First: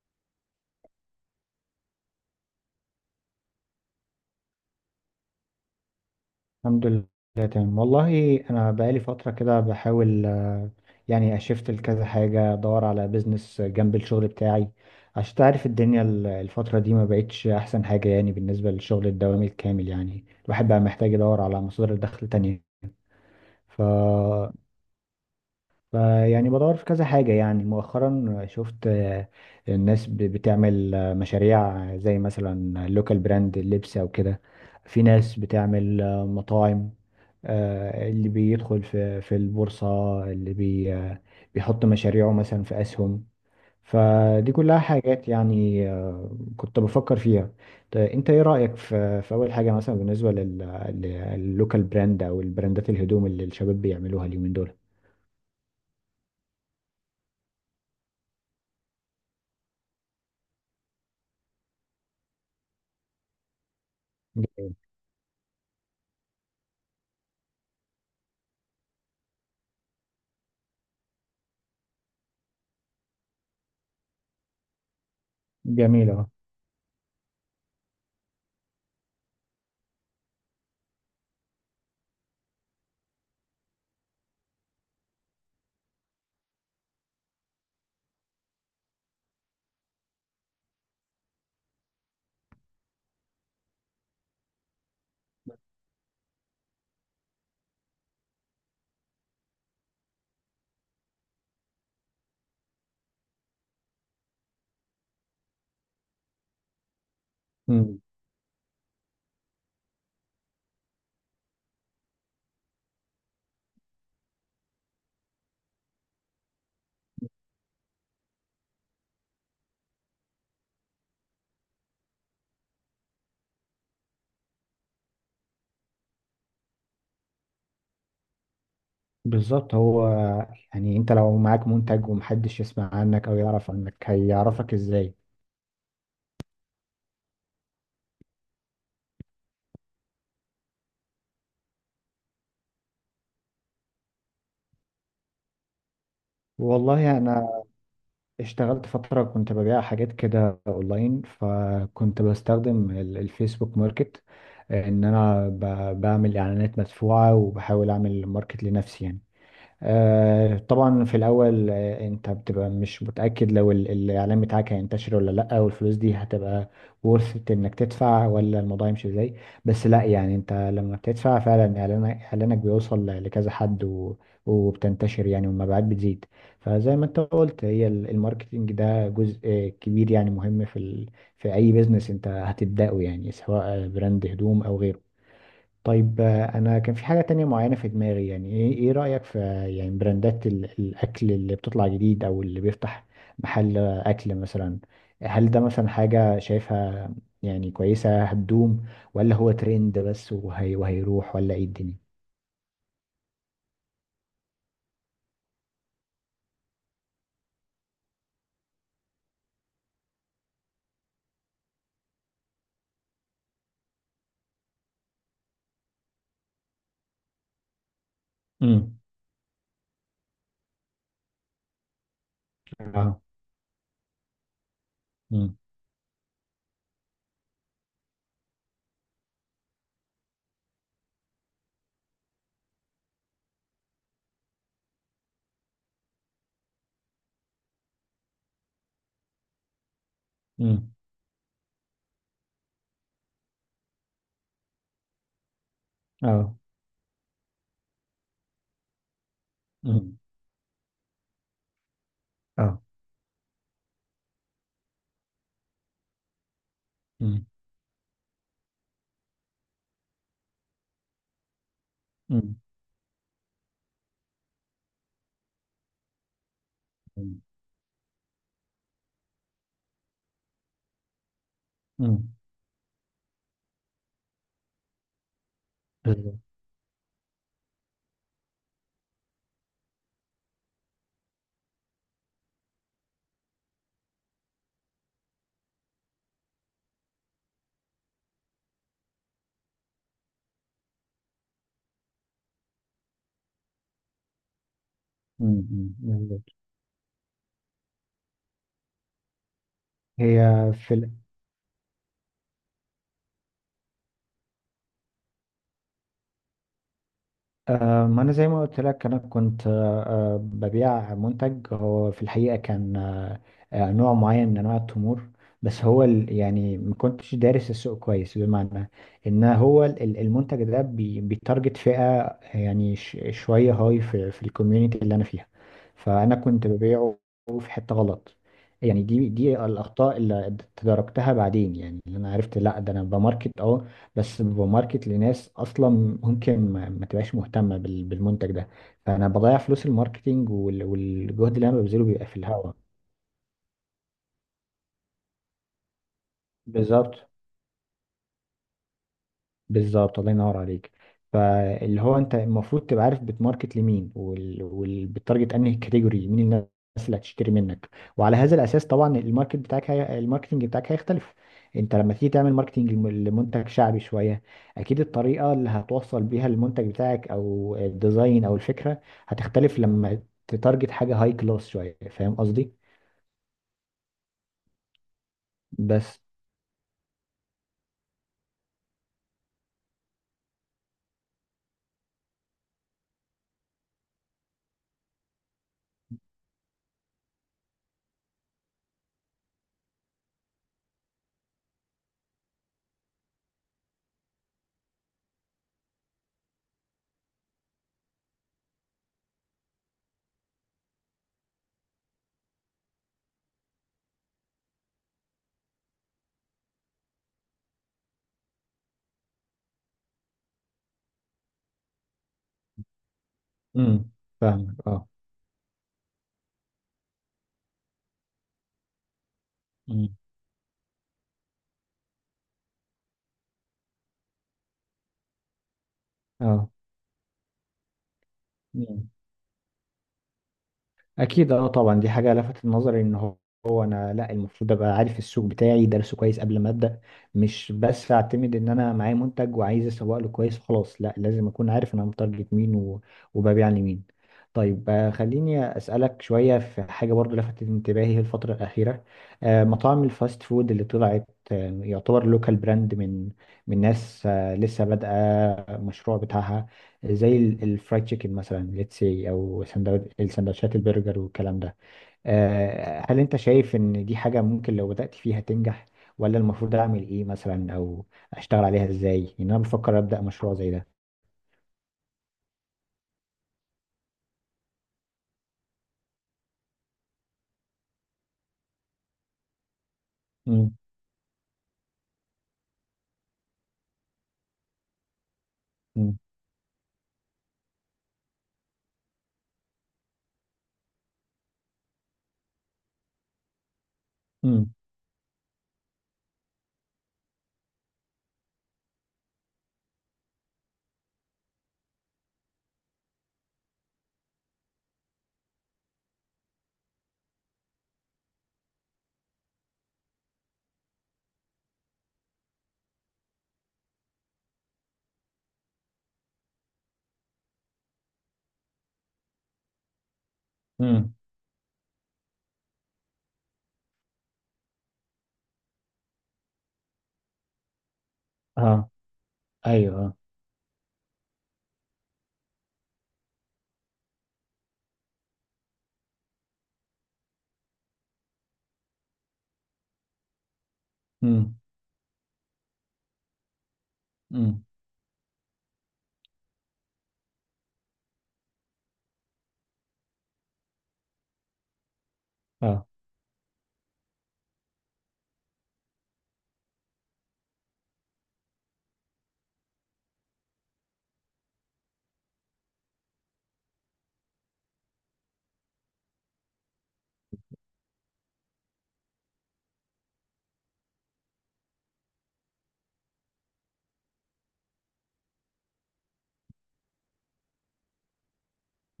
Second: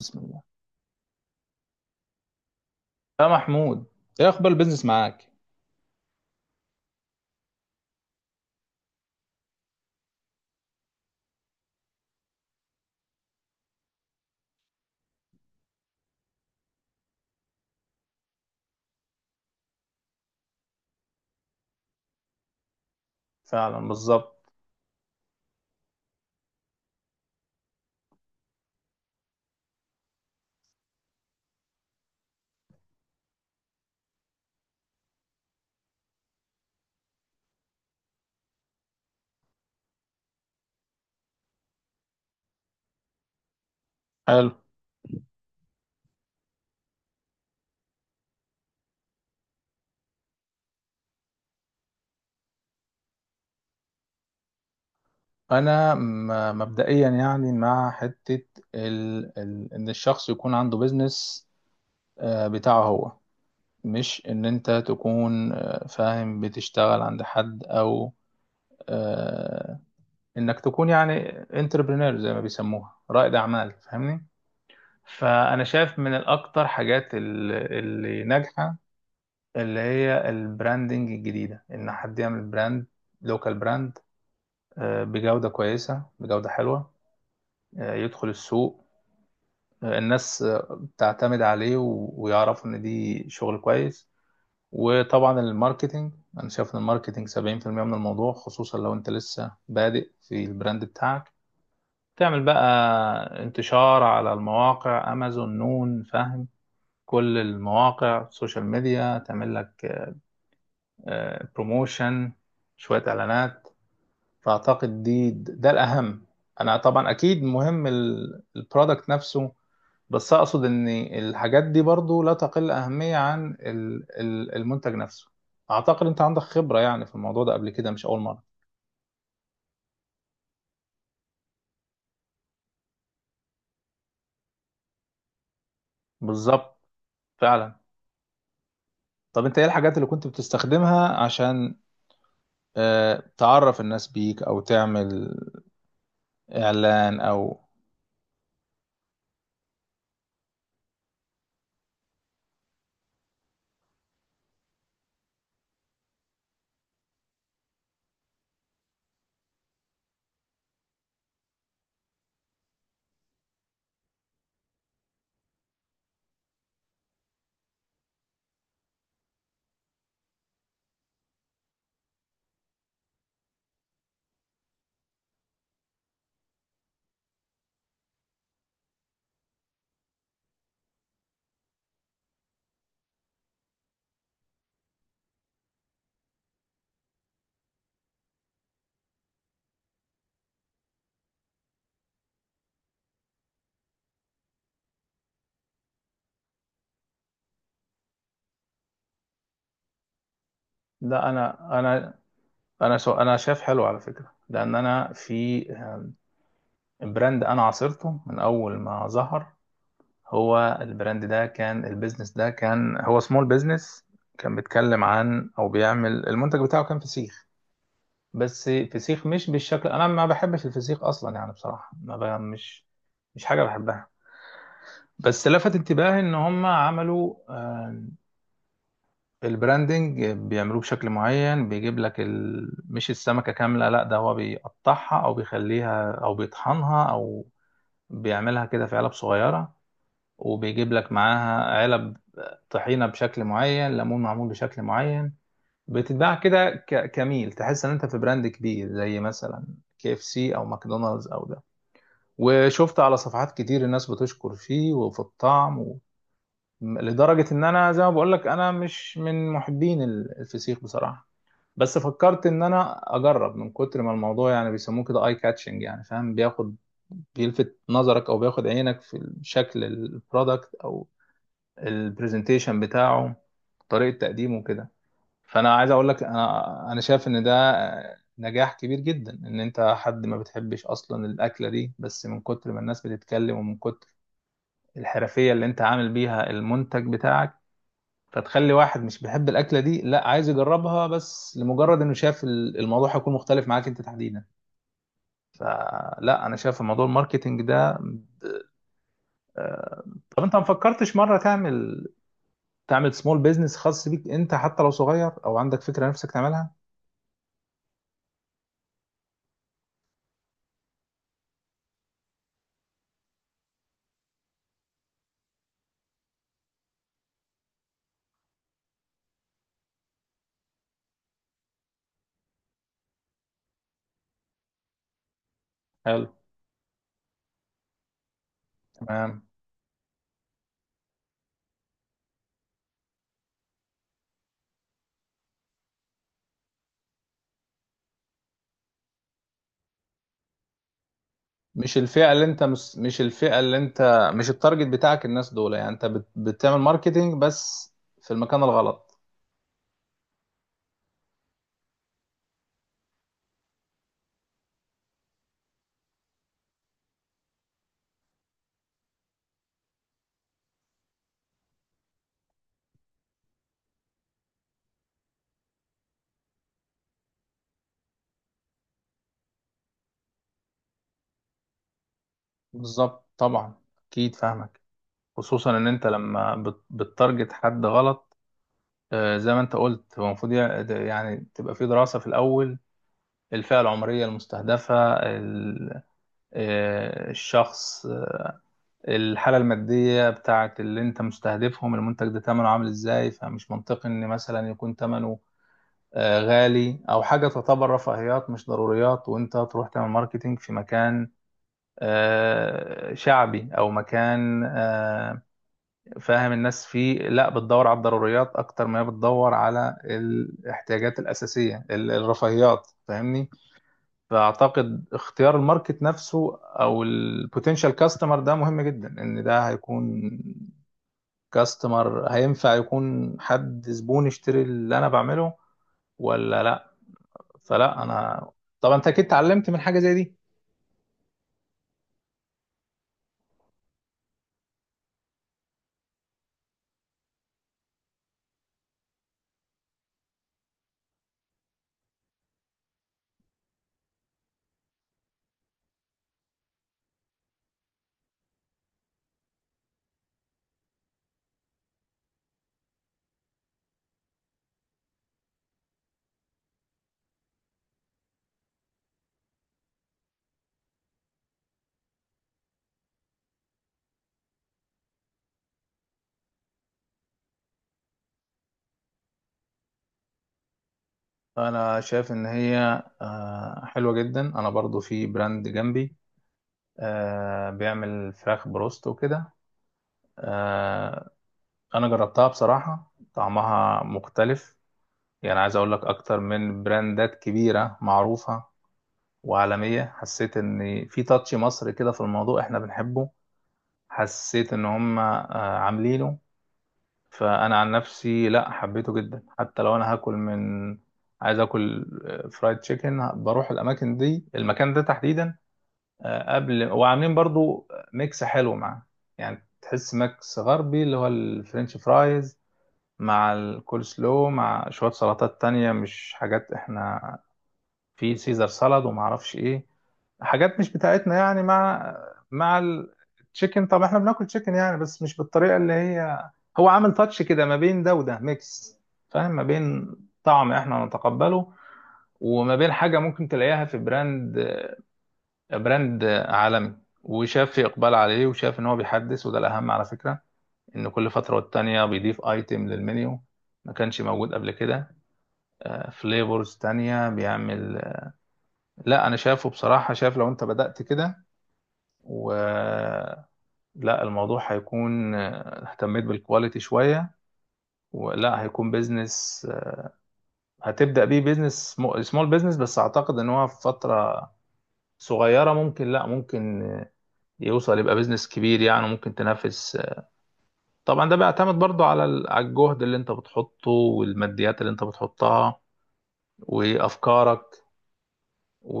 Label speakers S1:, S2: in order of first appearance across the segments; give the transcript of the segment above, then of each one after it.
S1: بسم الله، يا محمود. ايه اخبار البيزنس معاك؟
S2: الحمد لله. تمام والله انا بقالي فتره كده بحاول يعني اشفت لكذا حاجه ادور على بيزنس جنب الشغل بتاعي عشان تعرف الدنيا الفتره دي ما بقتش احسن حاجه، يعني بالنسبه للشغل الدوامي الكامل، يعني الواحد بقى محتاج يدور على مصادر دخل تانية. ف...
S1: فعلا، بالظبط.
S2: ف يعني بدور في كذا حاجه. يعني مؤخرا شفت الناس بتعمل مشاريع زي مثلا لوكال براند اللبس او كده، في ناس بتعمل مطاعم، اللي بيدخل في البورصة، اللي بي آه، بيحط مشاريعه مثلا في أسهم.
S1: حلو.
S2: فدي كلها حاجات يعني كنت بفكر فيها. طيب انت ايه رأيك في اول حاجة، مثلا بالنسبة لللوكال براند او البراندات، الهدوم اللي الشباب بيعملوها اليومين دول؟
S1: انا مبدئيا يعني مع حته ان الشخص يكون عنده بيزنس، بتاعه هو. مش ان انت
S2: جميل.
S1: تكون فاهم بتشتغل عند حد، او آه، انك تكون يعني انتربرينور زي ما بيسموها رائد اعمال، فاهمني؟ فانا شايف
S2: جميل،
S1: من
S2: اه.
S1: الاكتر حاجات اللي ناجحه، اللي هي البراندنج الجديدة، إن حد يعمل براند، لوكال براند، بجودة كويسة، بجودة حلوة، يدخل السوق، الناس تعتمد عليه ويعرفوا إن دي شغل كويس. وطبعا الماركتينج. أنا شايف إن الماركتينج 70% من الموضوع، خصوصا لو أنت لسه بادئ في البراند بتاعك. تعمل بقى انتشار على المواقع، أمازون، نون، فاهم، كل
S2: مم.
S1: المواقع، سوشيال ميديا، تعمل لك بروموشن، شوية إعلانات. فاعتقد دي ده الاهم. انا طبعا اكيد مهم البرودكت نفسه، بس اقصد ان الحاجات دي برضو لا تقل اهمية عن المنتج نفسه. اعتقد انت عندك خبرة يعني في الموضوع ده قبل كده، مش اول مرة.
S2: بالظبط، هو يعني انت لو معاك منتج ومحدش يسمع عنك او يعرف عنك، هيعرفك ازاي؟
S1: بالظبط. فعلا. طب انت ايه الحاجات اللي كنت بتستخدمها عشان تعرف الناس بيك او تعمل اعلان
S2: والله
S1: او.
S2: انا اشتغلت فترة كنت ببيع حاجات كده اونلاين، فكنت بستخدم الفيسبوك ماركت، ان انا بعمل اعلانات مدفوعة وبحاول اعمل ماركت لنفسي يعني. طبعا في الاول انت بتبقى مش متاكد لو الاعلان بتاعك هينتشر ولا لا، والفلوس دي هتبقى ورث انك تدفع ولا الموضوع يمشي ازاي. بس لا، يعني انت لما بتدفع فعلا اعلانك بيوصل لكذا حد، وبتنتشر يعني، والمبيعات بتزيد. فزي ما انت قلت، هي الماركتينج ده جزء كبير يعني مهم في في اي بيزنس انت هتبداه، يعني سواء براند هدوم او غيره. طيب، انا كان في حاجة تانية معينة في دماغي، يعني إيه رأيك في يعني براندات الاكل اللي بتطلع جديد او اللي بيفتح محل اكل مثلا؟ هل ده مثلا حاجة شايفها يعني كويسة هتدوم، ولا هو ترند بس
S1: لا،
S2: وهيروح، ولا ايه
S1: انا
S2: الدنيا؟
S1: انا انا سو... انا شايف حلو على فكرة، لان انا في براند انا عاصرته من اول ما ظهر. هو البراند ده كان، البيزنس ده كان، هو سمول بيزنس. كان بيتكلم عن او بيعمل المنتج بتاعه، كان فسيخ. بس
S2: امم.
S1: فسيخ مش بالشكل. انا ما بحبش الفسيخ اصلا يعني، بصراحه ما ب... مش
S2: اه.
S1: مش حاجه بحبها. بس
S2: امم.
S1: لفت انتباهي ان هم عملوا البراندنج بيعملوه بشكل معين، بيجيب لك مش السمكه كامله، لا، ده هو بيقطعها او بيخليها او بيطحنها او بيعملها كده في علب صغيرة، وبيجيب
S2: امم.
S1: لك معاها علب طحينه بشكل معين، ليمون معمول بشكل معين. بتتباع
S2: اه.
S1: كده كميل، تحس ان انت في براند كبير زي مثلا كي
S2: امم.
S1: اف سي او ماكدونالدز او ده.
S2: اه.
S1: وشفت على صفحات كتير الناس بتشكر فيه وفي الطعم و... لدرجة
S2: امم.
S1: ان انا زي ما بقول لك، انا مش من محبين الفسيخ بصراحة. بس فكرت
S2: امم.
S1: ان انا اجرب من كتر ما الموضوع يعني بيسموه كده اي كاتشنج، يعني فاهم، بياخد، بيلفت نظرك او بياخد عينك في شكل البرودكت او
S2: امم.
S1: البرزنتيشن بتاعه، طريقة تقديمه كده. فأنا عايز أقول لك،
S2: بالظبط.
S1: أنا شايف إن ده نجاح كبير جدا. إن أنت حد ما بتحبش أصلا الأكلة دي، بس من كتر ما الناس بتتكلم ومن كتر الحرفية اللي أنت عامل بيها المنتج بتاعك، فتخلي واحد مش بيحب الأكلة دي، لا، عايز يجربها، بس لمجرد إنه شاف الموضوع هيكون مختلف معاك أنت تحديدا.
S2: أمم، أمم،
S1: فلا، أنا
S2: بالظبط.
S1: شايف موضوع الماركتينج ده.
S2: هي.
S1: طب أنت ما
S2: في.
S1: فكرتش مرة تعمل سمول بيزنس خاص بيك انت، حتى لو صغير، او عندك فكره نفسك تعملها؟
S2: ما أنا زي ما قلت لك، أنا كنت ببيع منتج هو في الحقيقة كان نوع معين من أنواع التمور. بس هو يعني ما كنتش دارس السوق كويس، بمعنى إن هو المنتج ده بيتارجت فئة يعني شوية هاي في الكوميونيتي اللي أنا فيها،
S1: حلو.
S2: فأنا كنت ببيعه في حتة غلط. يعني دي
S1: تمام.
S2: دي الأخطاء اللي تداركتها بعدين، يعني اللي أنا عرفت، لا ده أنا بماركت أه، بس ببقى ماركت لناس اصلا ممكن ما تبقاش مهتمه بالمنتج ده، فانا بضيع فلوس الماركتينج، والجهد اللي انا ببذله بيبقى في الهوا.
S1: مش الفئه اللي انت مش التارجت بتاعك الناس دول، يعني انت بتعمل
S2: بالظبط.
S1: ماركتينج بس في المكان الغلط.
S2: بالظبط، الله ينور عليك. فاللي هو انت المفروض تبقى عارف بتماركت لمين، بتارجت انهي كاتيجوري، مين الناس اللي هتشتري منك. وعلى هذا الاساس طبعا الماركتنج بتاعك هيختلف. انت لما تيجي تعمل ماركتنج لمنتج شعبي شويه، اكيد الطريقه اللي هتوصل بيها المنتج بتاعك او الديزاين او الفكره هتختلف لما تتارجت حاجه هاي كلاس شويه. فاهم قصدي؟
S1: بالظبط، طبعا. اكيد فاهمك. خصوصا ان انت
S2: بس.
S1: لما بتتارجت حد غلط، زي ما انت قلت هو المفروض يعني تبقى في دراسه في الاول. الفئه العمريه المستهدفه الشخص، الحالة المادية بتاعت اللي انت مستهدفهم، المنتج ده تمنه عامل ازاي؟ فمش منطقي ان مثلا يكون تمنه غالي او حاجة تعتبر رفاهيات مش ضروريات، وانت تروح تعمل ماركتينج في مكان شعبي، او مكان فاهم الناس فيه لا بتدور على الضروريات اكتر ما هي بتدور على الاحتياجات الاساسية، الرفاهيات، فاهمني؟
S2: امم. فاهمك،
S1: فاعتقد
S2: اه.
S1: اختيار الماركت نفسه او البوتنشال كاستمر ده مهم جدا. ان ده
S2: امم.
S1: هيكون كاستمر، هينفع يكون حد زبون يشتري اللي انا بعمله ولا
S2: اه.
S1: لا؟ فلا، انا طبعا انت اكيد اتعلمت من حاجه زي دي.
S2: اكيد، اه طبعا. دي حاجه لفتت نظري، ان هو هو انا، لا، المفروض ابقى عارف السوق بتاعي دارسه كويس قبل ما ابدا، مش بس اعتمد ان انا معايا منتج وعايز اسوق له كويس وخلاص. لا، لازم اكون عارف انا متارجت مين وببيع لمين. طيب، خليني اسالك شويه في حاجه برضو لفتت انتباهي الفتره الاخيره. مطاعم الفاست فود اللي طلعت يعتبر لوكال براند من من ناس لسه بادئه المشروع بتاعها، زي الفرايد تشيكن مثلا، ليتس سي، او السندوتشات البرجر والكلام ده. هل انت شايف ان دي حاجة ممكن لو بدأت فيها تنجح، ولا المفروض اعمل ايه مثلا، او اشتغل عليها ازاي؟ ان انا بفكر ابدأ مشروع زي ده.
S1: انا شايف ان هي حلوه جدا. انا برضو في براند جنبي بيعمل فراخ بروست وكده.
S2: امم.
S1: آه، انا جربتها بصراحه، طعمها مختلف، يعني عايز اقول لك
S2: امم.
S1: اكتر من براندات كبيره معروفه وعالميه. حسيت ان في تاتش مصري كده في الموضوع احنا بنحبه. حسيت
S2: امم.
S1: ان هم عاملينه. فانا عن نفسي لا، حبيته جدا. حتى لو انا هاكل من، عايز اكل فرايد تشيكن، بروح الاماكن دي، المكان ده تحديدا قبل. وعاملين برضو ميكس حلو معاه. يعني تحس ميكس غربي، اللي هو الفرنش فرايز مع الكول سلو مع شوية سلطات تانية مش حاجات احنا، في سيزر سالاد وما اعرفش ايه، حاجات مش
S2: امم.
S1: بتاعتنا يعني، مع مع التشيكن. طب احنا بناكل تشيكن يعني، بس مش بالطريقه اللي هي. هو عامل تاتش كده ما بين ده وده،
S2: اه.
S1: ميكس، فاهم، ما
S2: ايوه،
S1: بين
S2: اه.
S1: طعم احنا نتقبله، وما بين حاجه ممكن تلاقيها في براند عالمي. وشاف في اقبال عليه، وشاف ان هو بيحدث، وده الاهم على فكره، ان كل فتره
S2: امم.
S1: والتانيه بيضيف ايتم للمنيو ما كانش موجود
S2: امم.
S1: قبل كده، فليفرز تانية بيعمل. لا، انا شافه بصراحه. شاف لو انت بدأت كده، و
S2: اه.
S1: لا، الموضوع هيكون اهتميت بالكواليتي شوية، ولا هيكون بيزنس، هتبدأ بيه بيزنس، سمول بيزنس. بس اعتقد ان هو في فترة صغيرة ممكن، لا ممكن يوصل يبقى بيزنس كبير، يعني ممكن تنافس طبعا. ده بيعتمد برضو على على الجهد اللي انت بتحطه والماديات اللي انت بتحطها وافكارك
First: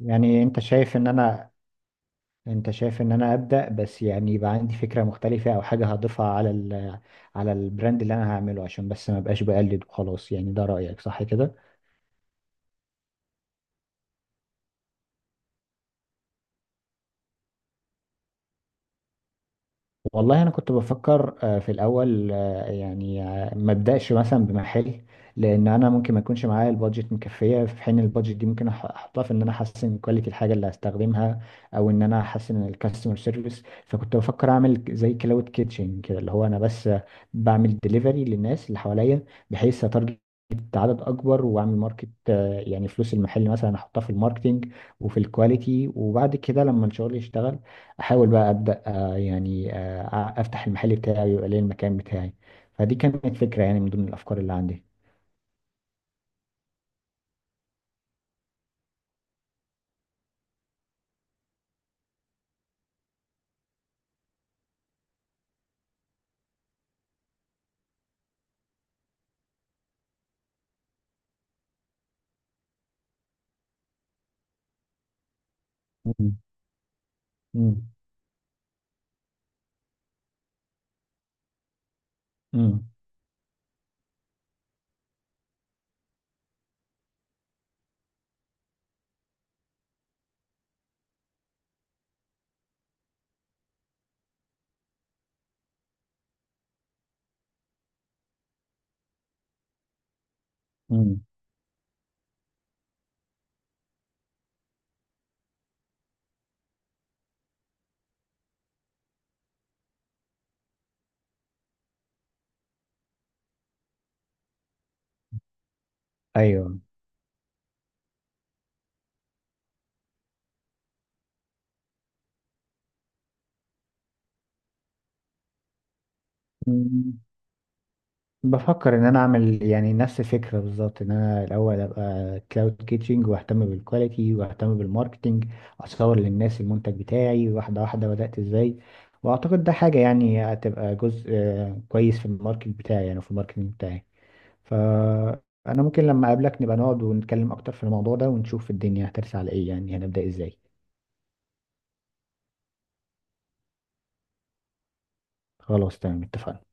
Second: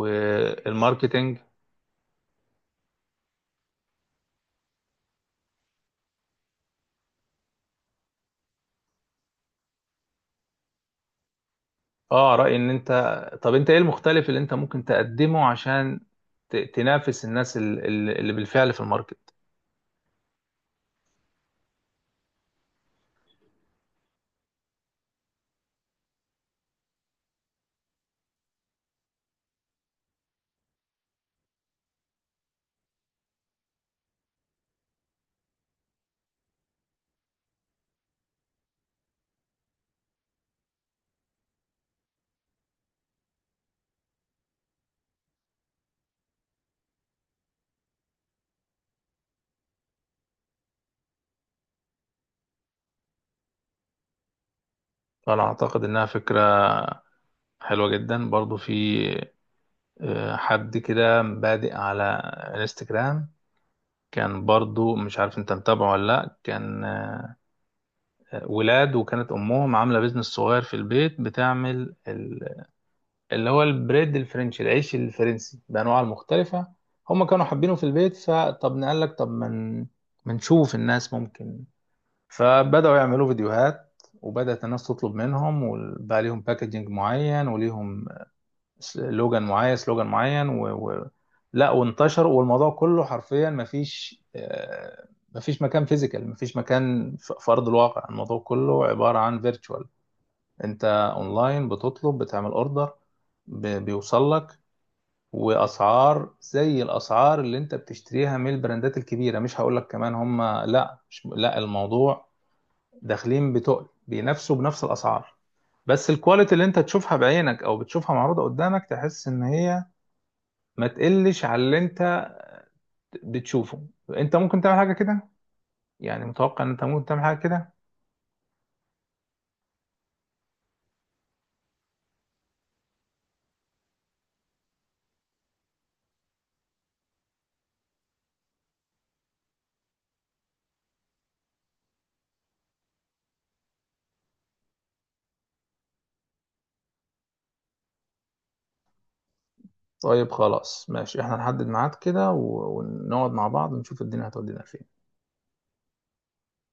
S2: يعني انت شايف ان انا، انت شايف ان انا ابدأ بس، يعني يبقى عندي فكرة مختلفة او حاجة هضيفها على على البراند اللي انا هعمله، عشان بس ما بقاش بقلد وخلاص. يعني ده رأيك صح كده؟
S1: اه، رأيي ان انت، طب انت ايه المختلف اللي انت ممكن تقدمه عشان تنافس الناس اللي بالفعل في الماركت؟
S2: والله انا كنت بفكر في الاول يعني ما ابداش مثلا بمحل، لان انا ممكن ما يكونش معايا البادجت مكفيه، في حين البادجت دي ممكن احطها في ان انا احسن كواليتي الحاجه اللي هستخدمها، او ان انا احسن الكاستمر سيرفيس. فكنت بفكر اعمل زي كلاود كيتشن كده، اللي هو انا بس بعمل ديليفري للناس اللي حواليا، بحيث اتارجت عدد اكبر واعمل ماركت، يعني فلوس المحل مثلا احطها في الماركتينج وفي الكواليتي، وبعد كده لما الشغل يشتغل، احاول بقى ابدا، يعني افتح المحل بتاعي ويبقى لي المكان بتاعي. فدي كانت فكرة يعني من ضمن الافكار اللي عندي.
S1: فانا اعتقد انها فكره حلوه جدا. برضو في حد كده بادئ على انستجرام، كان برضو، مش عارف انت متابعه ولا لا، كان ولاد، وكانت امهم عامله بيزنس صغير في البيت، بتعمل اللي هو البريد الفرنسي، العيش الفرنسي بانواعه
S2: مم.
S1: المختلفه. هم كانوا حابينه في
S2: مم.
S1: البيت، فطب نقال لك طب ما من نشوف الناس ممكن.
S2: مم.
S1: فبداوا يعملوا فيديوهات، وبدأت الناس تطلب منهم، وبقى ليهم باكجينج معين، وليهم سلوجان معين سلوجان معين لا، وانتشر. والموضوع كله حرفيا مفيش مفيش مكان فيزيكال، مفيش مكان في ارض الواقع. الموضوع كله عباره عن فيرتشوال. انت
S2: مم.
S1: اونلاين بتطلب، بتعمل اوردر، بيوصل لك. واسعار زي الاسعار اللي انت بتشتريها من البراندات الكبيره، مش هقول لك كمان هم. لا، مش... لا الموضوع، داخلين بتقل بينافسوا بنفس الاسعار. بس الكواليتي اللي انت
S2: ايوه.
S1: تشوفها بعينك او بتشوفها معروضه قدامك، تحس ان هي ما تقلش على اللي انت بتشوفه. انت ممكن تعمل حاجه كده. يعني متوقع ان انت ممكن
S2: مم.
S1: تعمل حاجه كده.
S2: بفكر ان انا اعمل يعني نفس الفكره بالظبط، ان انا الاول ابقى كلاود كيتشنج واهتم بالكواليتي واهتم بالماركتنج، اصور للناس المنتج بتاعي واحده واحده، بدات ازاي. واعتقد ده حاجه يعني هتبقى جزء كويس في الماركت بتاعي، يعني في الماركتنج بتاعي. فأنا ممكن لما أقابلك نبقى نقعد ونتكلم أكتر في الموضوع ده، ونشوف الدنيا هترسى على إيه، يعني هنبدأ
S1: طيب
S2: إزاي.
S1: خلاص ماشي، احنا نحدد ميعاد كده ونقعد مع بعض ونشوف الدنيا هتودينا فين.
S2: خلاص تمام، اتفقنا.